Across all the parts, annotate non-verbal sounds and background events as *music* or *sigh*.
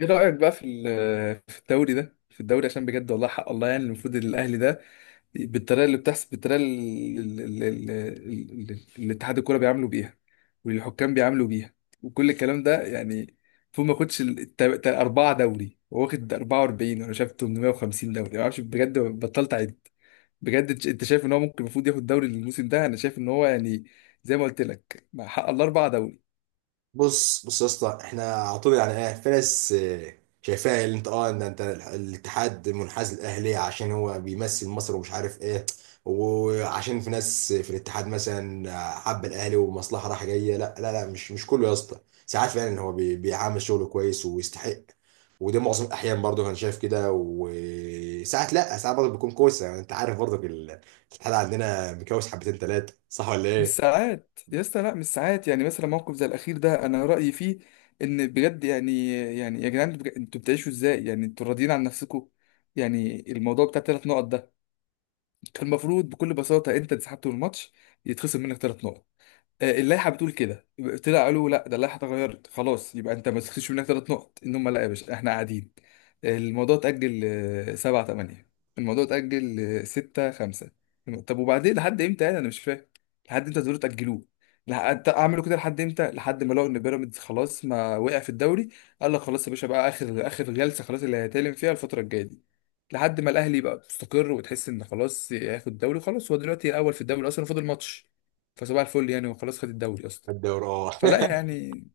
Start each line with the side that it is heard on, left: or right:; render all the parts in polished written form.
left: ايه رأيك بقى في الدوري ده في الدوري عشان بجد، والله حق الله. يعني المفروض الاهلي ده بالطريقه اللي بتحصل، بالطريقه اللي اتحاد الكوره بيعاملوا بيها والحكام بيعاملوا بيها وكل الكلام ده. يعني المفروض ما ياخدش اربعه دوري. هو واخد 44 وانا شايف 850 دوري، ما اعرفش بجد، بطلت اعد. بجد انت، أنت شايف ان هو ممكن المفروض ياخد دوري الموسم ده؟ انا شايف ان هو يعني زي ما قلت لك، مع حق الله، اربعه دوري.
right: بص بص يا اسطى، احنا على طول يعني ايه في ناس شايفاها اللي انت ان انت الاتحاد منحاز للاهلي عشان هو بيمثل مصر ومش عارف ايه، وعشان في ناس في الاتحاد مثلا حب الاهلي ومصلحه رايحه جايه. لا لا لا، مش كله يا اسطى. ساعات فعلا هو بيعامل شغله كويس ويستحق، وده معظم الاحيان برضه انا شايف كده، وساعات لا، ساعات برضه بيكون كويس. يعني انت عارف برضه الاتحاد عندنا مكوس حبتين ثلاثه، صح ولا
left: مش
right: ايه؟
left: ساعات يا اسطى، لا مش ساعات. يعني مثلا موقف زي الاخير ده، انا رايي فيه ان بجد يعني يعني يا جدعان، انتوا بتعيشوا ازاي؟ يعني انتوا راضيين عن نفسكم؟ يعني الموضوع بتاع ثلاث نقط ده، كان المفروض بكل بساطه انت انسحبت من الماتش يتخصم منك ثلاث نقط. آه، اللائحه بتقول كده. طلع قالوا لا ده اللائحه اتغيرت خلاص، يبقى انت ما تخسرش منك ثلاث نقط. ان هم، لا يا باشا احنا قاعدين. آه، الموضوع اتاجل. آه، سبعة تمانية. الموضوع اتاجل. آه، ستة خمسة. طب وبعدين لحد امتى؟ يعني انا مش فاهم لحد امتى تقدروا تاجلوه. لحد اعملوا كده لحد امتى؟ لحد ما لقوا ان بيراميدز خلاص ما وقع في الدوري. قال لك خلاص يا باشا، بقى اخر اخر جلسه خلاص اللي هيتكلم فيها الفتره الجايه دي لحد ما الاهلي يبقى مستقر وتحس ان خلاص هياخد الدوري. خلاص هو دلوقتي الاول في الدوري اصلا، فاضل ماتش. فصباح الفل يعني، وخلاص، خد الدوري اصلا.
right: الدوري اه
left: فلا
right: *laughs*
left: يعني.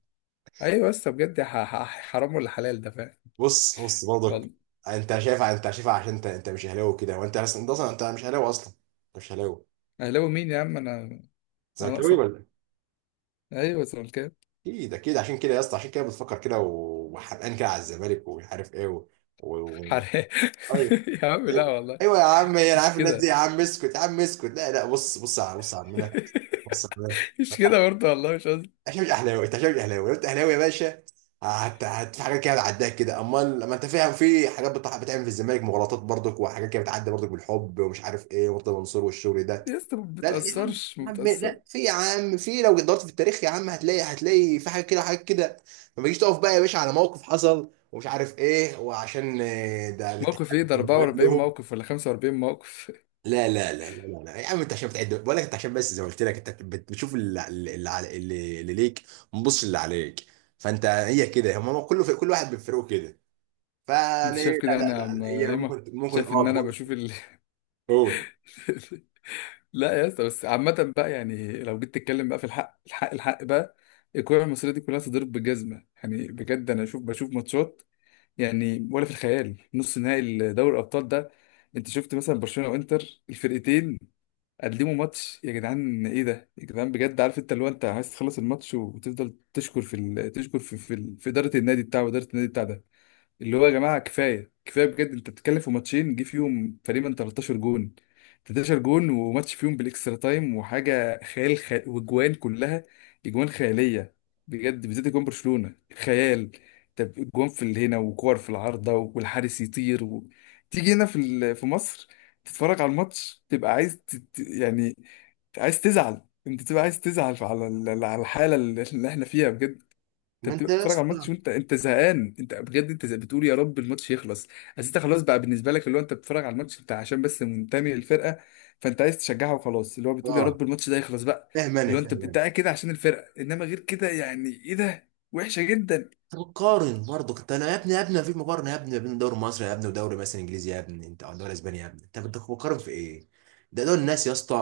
left: ايوه بس بجد، حرام ولا حلال ده؟ فاهم،
right: بص بص
left: والله.
right: برضك، انت شايفها عشان انت مش اهلاوي كده، وانت اصلا انت مش اهلاوي اصلا. انت مش اهلاوي.
left: اهلاوي مين يا عم؟ انا انا
right: زملكاوي
left: ناقصه.
right: ولا إيه؟
left: ايوه زملكاوي
right: اكيد اكيد، عشان كده يا اسطى عشان كده بتفكر كده وحرقان كده على الزمالك ومش عارف ايه و-
left: حلال.
right: ايوه
left: *laughs* يا عم لا
right: ايوه.
left: والله.
right: ايوه يا عم، انا
left: مش
right: عارف الناس دي
left: كده.
right: يا عم، اسكت يا عم، اسكت. لا لا، بص بص على عمنا. بص،
left: *laughs* مش كده برضه، والله مش قصدي.
right: عشان مش اهلاوي انت، عشان مش اهلاوي. لو انت اهلاوي يا باشا هت في حاجات كده هتعداك كده. امال لما انت فاهم في حاجات بتعمل في الزمالك مغالطات برضك، وحاجات كده بتعدي برضك بالحب ومش عارف ايه ومرتضى منصور والشغل ده.
left: يا اسطى ما
right: لا لا يا عم،
left: بتأثرش، ما
right: يا عم
left: بتأثر.
right: لا، في يا عم في. لو دورت في التاريخ يا عم هتلاقي في حاجات كده حاجات كده. ما تجيش تقف بقى يا باشا على موقف حصل ومش عارف ايه، وعشان ده الاتحاد
left: موقف ايه ده؟ 44
right: لهم.
left: موقف ولا 45 موقف؟ *laughs*
right: لا لا لا لا لا لا. يا عم انت عشان بتعد بقول لك، انت عشان بس زي ما قلت لك انت بتشوف اللي ليك، ما بتبصش اللي عليك. فانت هي كده، هم كله في كل واحد بفرقه كده.
left: انت
right: فيعني
left: شايف
right: لا
left: كده.
right: لا
left: انا يا
right: لا
left: عم
right: لا، هي
left: هيما
right: ممكن ممكن
left: شايف
right: اه
left: ان انا
right: تقول.
left: بشوف ال...
right: قول.
left: *laughs* لا يا اسطى، بس عامة بقى، يعني لو جيت تتكلم بقى في الحق، الحق الحق بقى، الكورة المصرية دي كلها تضرب بالجزمة. يعني بجد أنا أشوف، بشوف ماتشات، يعني ولا في الخيال. نص نهائي دوري الأبطال ده، أنت شفت مثلا برشلونة وإنتر؟ الفرقتين قدموا ماتش يا جدعان. إيه ده يا جدعان بجد؟ عارف، أنت اللي هو أنت عايز تخلص الماتش وتفضل تشكر تشكر في إدارة النادي بتاعه وإدارة النادي بتاع ده. اللي هو يا جماعه، كفايه كفايه بجد. انت بتتكلم في ماتشين جه فيهم تقريبا 13 جون، 13 جون، وماتش فيهم بالاكسترا تايم وحاجه خيال، واجوان كلها اجوان خياليه بجد. بالذات اجوان برشلونه خيال. طب اجوان في اللي هنا، وكور في العارضه والحارس يطير و... تيجي هنا في مصر، تتفرج على الماتش تبقى عايز يعني عايز تزعل. انت تبقى عايز تزعل على على الحاله اللي احنا فيها بجد. انت
right: ما انت
left: بتبقى
right: يا
left: بتتفرج على الماتش
right: اسطى
left: وانت، انت زهقان. انت بجد انت بتقول يا رب الماتش يخلص. بس انت خلاص بقى، بالنسبه لك اللي هو انت بتتفرج على الماتش بتاع عشان بس منتمي للفرقه، فانت عايز تشجعها وخلاص، اللي هو بتقول يا
right: اه.
left: رب الماتش ده يخلص بقى.
right: فاهم انا،
left: اللي هو انت،
right: فاهم
left: انت
right: انا.
left: قاعد كده عشان الفرقه، انما غير كده يعني ايه ده؟ وحشه جدا.
right: تقارن برضه كنت انا يا ابني، يا ابني مفيش مقارنه يا ابني، بين الدوري المصري يا ابني ودوري مثلا انجليزي يا ابني انت، او دوري اسباني يا ابني انت. كنت بتقارن في ايه؟ ده دول الناس يا اسطى،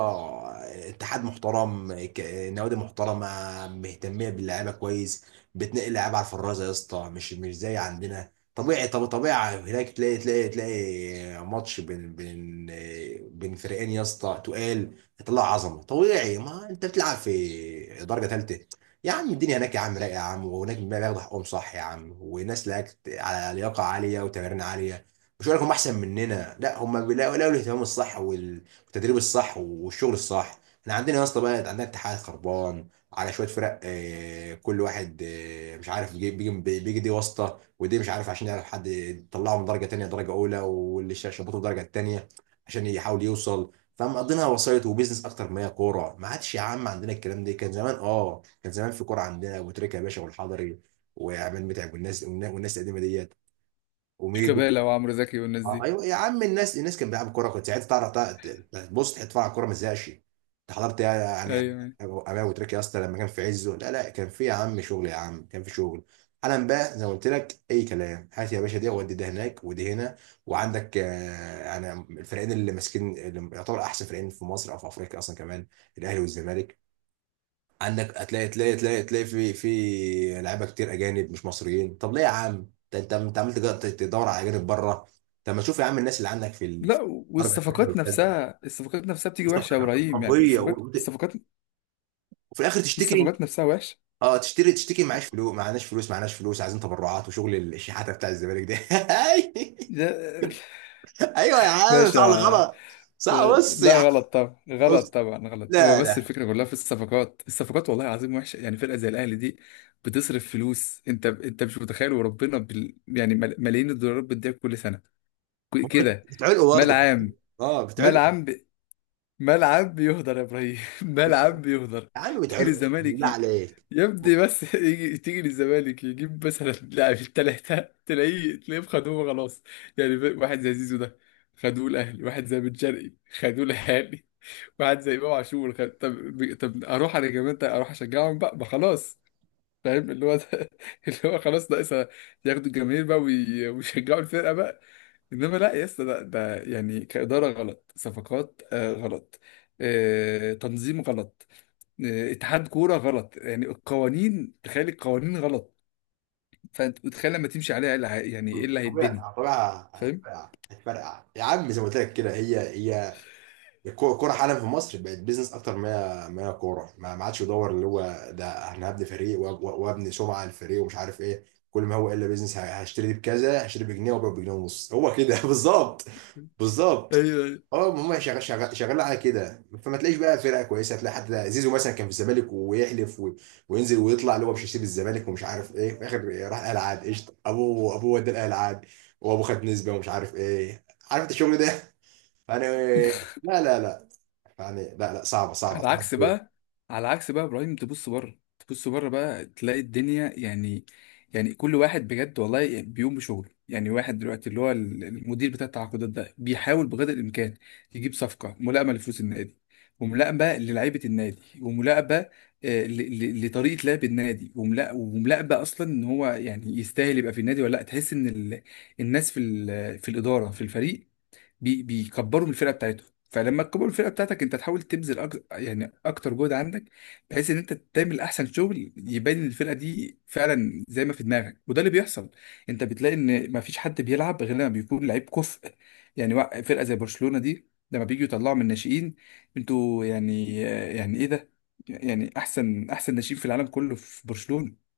right: اتحاد محترم، نوادي محترمه، مهتميه باللعيبه كويس، بتنقل لعيبه على الفرازه يا اسطى. مش زي عندنا. طبيعي، طب طبيعي هناك تلاقي ماتش بين فريقين يا اسطى تقال يطلع عظمه. طبيعي، ما انت بتلعب في درجه ثالثه. يا عم الدنيا هناك يا عم رايقه يا عم، وهناك بياخدوا حقهم صح يا عم، وناس لك على لياقه عاليه وتمارين عاليه. مش هقول لك هم احسن مننا، لا، هم لقوا الاهتمام الصح والتدريب الصح والشغل الصح. احنا عندنا يا اسطى بقى عندنا اتحاد خربان على شويه فرق. كل واحد مش عارف بيجي دي واسطه، ودي مش عارف عشان يعرف حد يطلعه من درجه تانيه درجه اولى، واللي شبطه في درجه تانيه عشان يحاول يوصل. فمقضينها وسايط وبيزنس اكتر ما هي كوره. ما عادش يا عم عندنا الكلام ده. كان زمان اه، كان زمان في كوره عندنا، ابو تريكه يا باشا والحضري وعماد متعب والناس والناس القديمه ديت وميدو.
left: شيكابالا وعمرو زكي والناس دي،
right: ايوه يا عم، الناس كانت بتلعب كوره. كنت ساعتها تعرف بص تتفرج على الكوره ما تزهقش. انت حضرت يعني
left: ايوه.
right: امام ابو تريكه يا اسطى لما كان في عزه. لا لا، كان في يا عم شغل يا عم، كان في شغل. حالا بقى زي ما قلت لك اي كلام. هات يا باشا دي ودي ده هناك ودي هنا. وعندك يعني الفريقين اللي ماسكين، اللي يعتبر احسن فريقين في مصر او في افريقيا اصلا كمان، الاهلي والزمالك. عندك هتلاقي تلاقي في لعيبه كتير اجانب مش مصريين. طب ليه يا عم؟ ده انت عمال تدور على اجانب بره. طب ما تشوف يا عم الناس اللي عندك في في
left: لا،
right: الدرجه الثانيه
left: والصفقات
right: والثالثه،
left: نفسها، الصفقات نفسها بتيجي وحشه يا ابراهيم. يعني
right: قويه.
left: الصفقات
right: وفي
left: الصفقات،
right: الاخر تشتكي.
left: الصفقات نفسها وحشه.
right: اه تشتكي معاش فلوس، معناش فلوس، معناش فلوس، عايزين تبرعات وشغل الشحاته بتاع الزمالك ده.
left: ده *laughs*
right: *laughs* ايوه يا عم، صح ولا
left: باشا،
right: غلط؟ صح. بص يا عم،
left: لا غلط طبعا،
right: بص.
left: غلط طبعا غلط. هو
right: لا
left: بس
right: لا
left: الفكره كلها في الصفقات، الصفقات، والله العظيم وحشه. يعني فرقه زي الاهلي دي بتصرف فلوس، انت، انت مش متخيل وربنا يعني ملايين الدولارات بتضيع كل سنه كده.
right: بتعلقوا
left: مال
right: برضه.
left: عام.
right: اه
left: مال
right: بتعلقوا.
left: عام مال عام بيهدر يا ابراهيم. *laughs* مال عام بيهدر.
right: يا عم
left: تيجي
right: بتعلقوا
left: للزمالك
right: بالله عليك.
left: يبدي بس. *laughs* يجي تيجي للزمالك يجيب مثلا لاعب التلاته، تلاقيه تلاقيه خدوه خلاص. يعني واحد زي زيزو ده، خدوه الاهلي. واحد زي بن شرقي، خدوه الاهلي. واحد زي امام عاشور طب، طب اروح انا كمان، طيب اروح اشجعهم بقى، ما خلاص، فاهم اللي هو ده. *laughs* اللي هو خلاص ناقصها، ياخدوا الجماهير بقى ويشجعوا الفرقه بقى. انما لا يا اسطى، ده يعني كاداره غلط، صفقات آه غلط، آه تنظيم غلط، آه اتحاد كوره غلط. يعني القوانين، تخيل، القوانين غلط. فانت متخيل لما تمشي عليها إيه اللي هي- يعني ايه اللي
right: طبيعي طبيعي.
left: هيتبني؟ فاهم؟
right: هتفرقع هتفرقع يا عم، زي ما قلت لك كده هي هي. الكوره حالا في مصر بقت بيزنس اكتر ما هي كوره. ما عادش يدور اللي هو ده انا هبني فريق وابني سمعه للفريق ومش عارف ايه. كل ما هو الا بيزنس. هشتري دي بكذا، هشتري بجنيه وابيع بجنيه ونص. هو كده *laughs* بالظبط. بالظبط.
left: ايوه، أيوة.
right: اه، ما هم شغال على كده. فما تلاقيش بقى فرقه كويسه. تلاقي حتى زيزو مثلا كان في الزمالك ويحلف وينزل ويطلع اللي هو مش هيسيب الزمالك ومش عارف ايه. في الاخر راح الاهلي، عاد قشطه ابوه، ابوه ودى الاهلي عاد وابوه خد نسبه ومش عارف ايه. عارف انت الشغل ده. *laughs* انا لا لا لا، يعني لا لا. صعبة صعبة
left: على عكس
right: صعبة.
left: بقى، على عكس بقى ابراهيم، تبص بره، تبص بره بقى تلاقي الدنيا، يعني يعني كل واحد بجد والله بيقوم بشغله. يعني واحد دلوقتي اللي هو المدير بتاع التعاقدات ده بيحاول بقدر الامكان يجيب صفقه ملائمه لفلوس النادي، وملائمه للعيبه النادي، وملائمه آه، لطريقه لعب النادي، وملائمه اصلا ان هو يعني يستاهل يبقى في النادي ولا لا. تحس ان الناس في في الاداره في الفريق بيكبروا من الفرقه بتاعتهم. فلما تكبر الفرقه بتاعتك انت، تحاول تبذل يعني اكتر جهد عندك، بحيث ان انت تعمل احسن شغل يبان إن الفرقه دي فعلا زي ما في دماغك. وده اللي بيحصل. انت بتلاقي ان ما فيش حد بيلعب غير لما بيكون لعيب كفء. يعني فرقه زي برشلونه دي لما بيجوا يطلعوا من الناشئين، انتوا يعني يعني ايه ده؟ يعني احسن احسن ناشئين في العالم كله في برشلونه،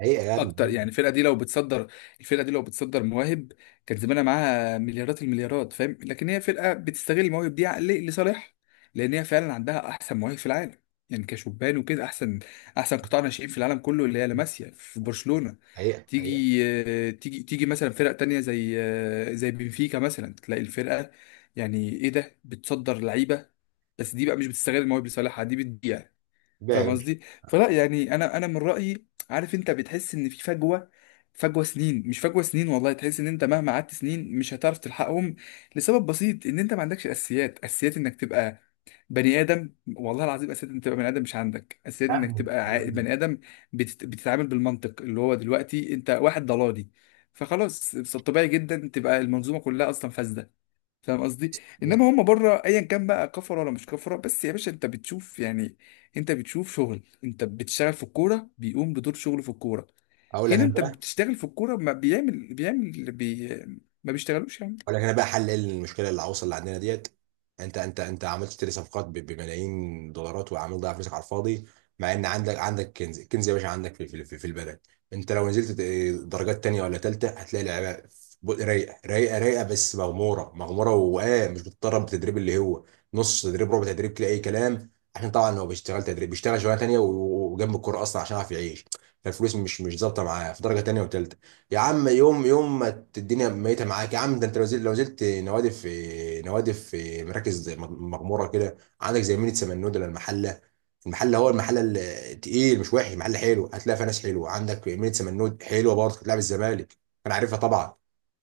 right: حقيقة يا ابني.
left: اكتر. يعني الفرقه دي لو بتصدر، الفرقه دي لو بتصدر مواهب كان زمانها معاها مليارات المليارات. فاهم؟ لكن هي فرقه بتستغل المواهب دي ل- لصالحها، لان هي فعلا عندها احسن مواهب في العالم. يعني كشبان وكده، احسن احسن قطاع ناشئين في العالم كله اللي هي لاماسيا في برشلونه.
right: حقيقة حقيقة
left: تيجي آه، تيجي تيجي مثلا فرق تانية زي آه، زي بنفيكا مثلا، تلاقي الفرقه يعني ايه ده بتصدر لعيبه، بس دي بقى مش بتستغل المواهب لصالحها، دي بتضيع.
right: بقى يا
left: فاهم
right: باشا.
left: قصدي؟ فلا يعني انا، انا من رايي، عارف انت بتحس ان في فجوه، فجوه سنين. مش فجوه سنين، والله تحس ان انت مهما قعدت سنين مش هتعرف تلحقهم. لسبب بسيط، ان انت ما عندكش اساسيات. اساسيات انك تبقى بني ادم، والله العظيم، اساسيات انك تبقى بني ادم. مش عندك اساسيات
right: يا
left: انك
right: ابني،
left: تبقى
right: يا
left: عاقل
right: ابني.
left: بني ادم، بتتعامل بالمنطق اللي هو دلوقتي انت واحد ضلالي. فخلاص طبيعي جدا تبقى المنظومه كلها اصلا فاسده. فاهم قصدي؟
right: بص،
left: انما هم بره، ايا كان بقى كفره ولا مش كفره، بس يا باشا انت بتشوف يعني، انت بتشوف شغل. انت بتشتغل في الكوره بيقوم بدور شغله في الكوره.
right: هقول لك
left: هنا
right: انت،
left: انت بتشتغل في الكوره، ما بيعمل ما بيشتغلوش يعني.
right: اقول لك انا بقى حل إيه المشكله العويصه اللي عندنا ديت. انت عملت تشتري صفقات بملايين دولارات وعمال تضيع فلوسك على الفاضي، مع ان عندك، عندك كنز، الكنز يا باشا عندك في البلد. انت لو نزلت درجات تانية ولا تالتة هتلاقي لعيبه رايقه، بس مغموره مغموره، واه مش بتتدرب بتدريب اللي هو نص تدريب ربع تدريب كده اي كلام. عشان طبعا هو بيشتغل تدريب، بيشتغل شغلانه تانية وجنب الكوره اصلا عشان يعرف يعيش. فالفلوس مش ظابطه معاه في درجه تانية وتالتة. يا عم يوم يوم ما الدنيا ميته معاك يا عم. ده انت لو زلت، لو زلت نوادي، في نوادي في مراكز مغموره كده عندك زي مينيت سمنود ولا المحله. المحله هو المحله التقيل مش وحش، محل حلو، هتلاقي فيها ناس حلوه. عندك مينيت سمنود حلوه برضه، كانت بتلعب الزمالك. انا عارفها طبعا.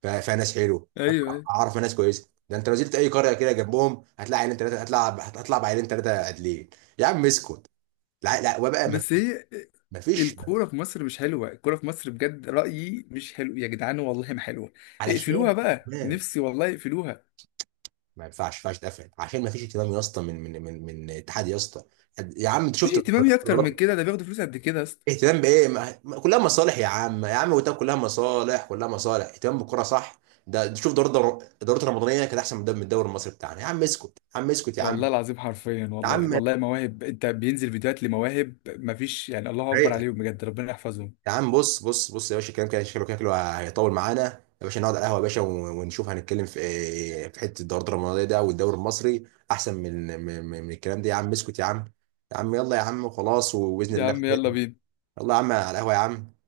right: فيها ناس حلوه.
left: ايوه
right: أنا
left: ايوه.
right: اعرف ناس كويسه. ده انت لو زلت اي قريه كده جنبهم هتلاقي عيلين ثلاثه هتلعب، هتطلع بعيلين ثلاثه عادلين. يا عم اسكت. لا لا، وبقى ما،
left: بس هي
right: ما فيش.
left: الكوره في مصر مش حلوه. الكوره في مصر بجد، رايي مش حلو يا جدعان، والله ما حلوه، اقفلوها
right: علشان
left: بقى، نفسي والله اقفلوها.
right: ما ينفعش، ما ينفعش تقفل، عشان ما فيش اهتمام يا اسطى من اتحاد يا اسطى. يا عم انت
left: مفيش
right: شفت *laughs*
left: اهتمام اكتر من
right: القرارات؟
left: كده، ده بياخدوا فلوس قد كده.
right: اهتمام بايه؟ كلها مصالح يا عم، يا عم وتاب كلها مصالح، كلها مصالح. اهتمام بالكره صح؟ ده شوف دوري، الدوري الرمضانيه كانت احسن من الدوري المصري بتاعنا. يا عم اسكت، يا عم اسكت، يا
left: والله
right: عم،
left: العظيم حرفيا
right: يا
left: والله،
right: عم،
left: والله مواهب. انت بينزل فيديوهات لمواهب مفيش، يعني الله اكبر عليهم بجد، ربنا يحفظهم.
right: يا عم. بص بص بص يا باشا، الكلام كده شكله كده شكله هيطول معانا يا باشا، نقعد على القهوه يا باشا ونشوف هنتكلم في إيه، في حته الدوري المرضيه ده والدوري المصري احسن من الكلام ده. يا عم اسكت يا عم، يا عم يلا يا عم، وخلاص وباذن
left: يا
right: الله.
left: عم يلا بينا.
right: يلا يا عم على القهوه يا عم.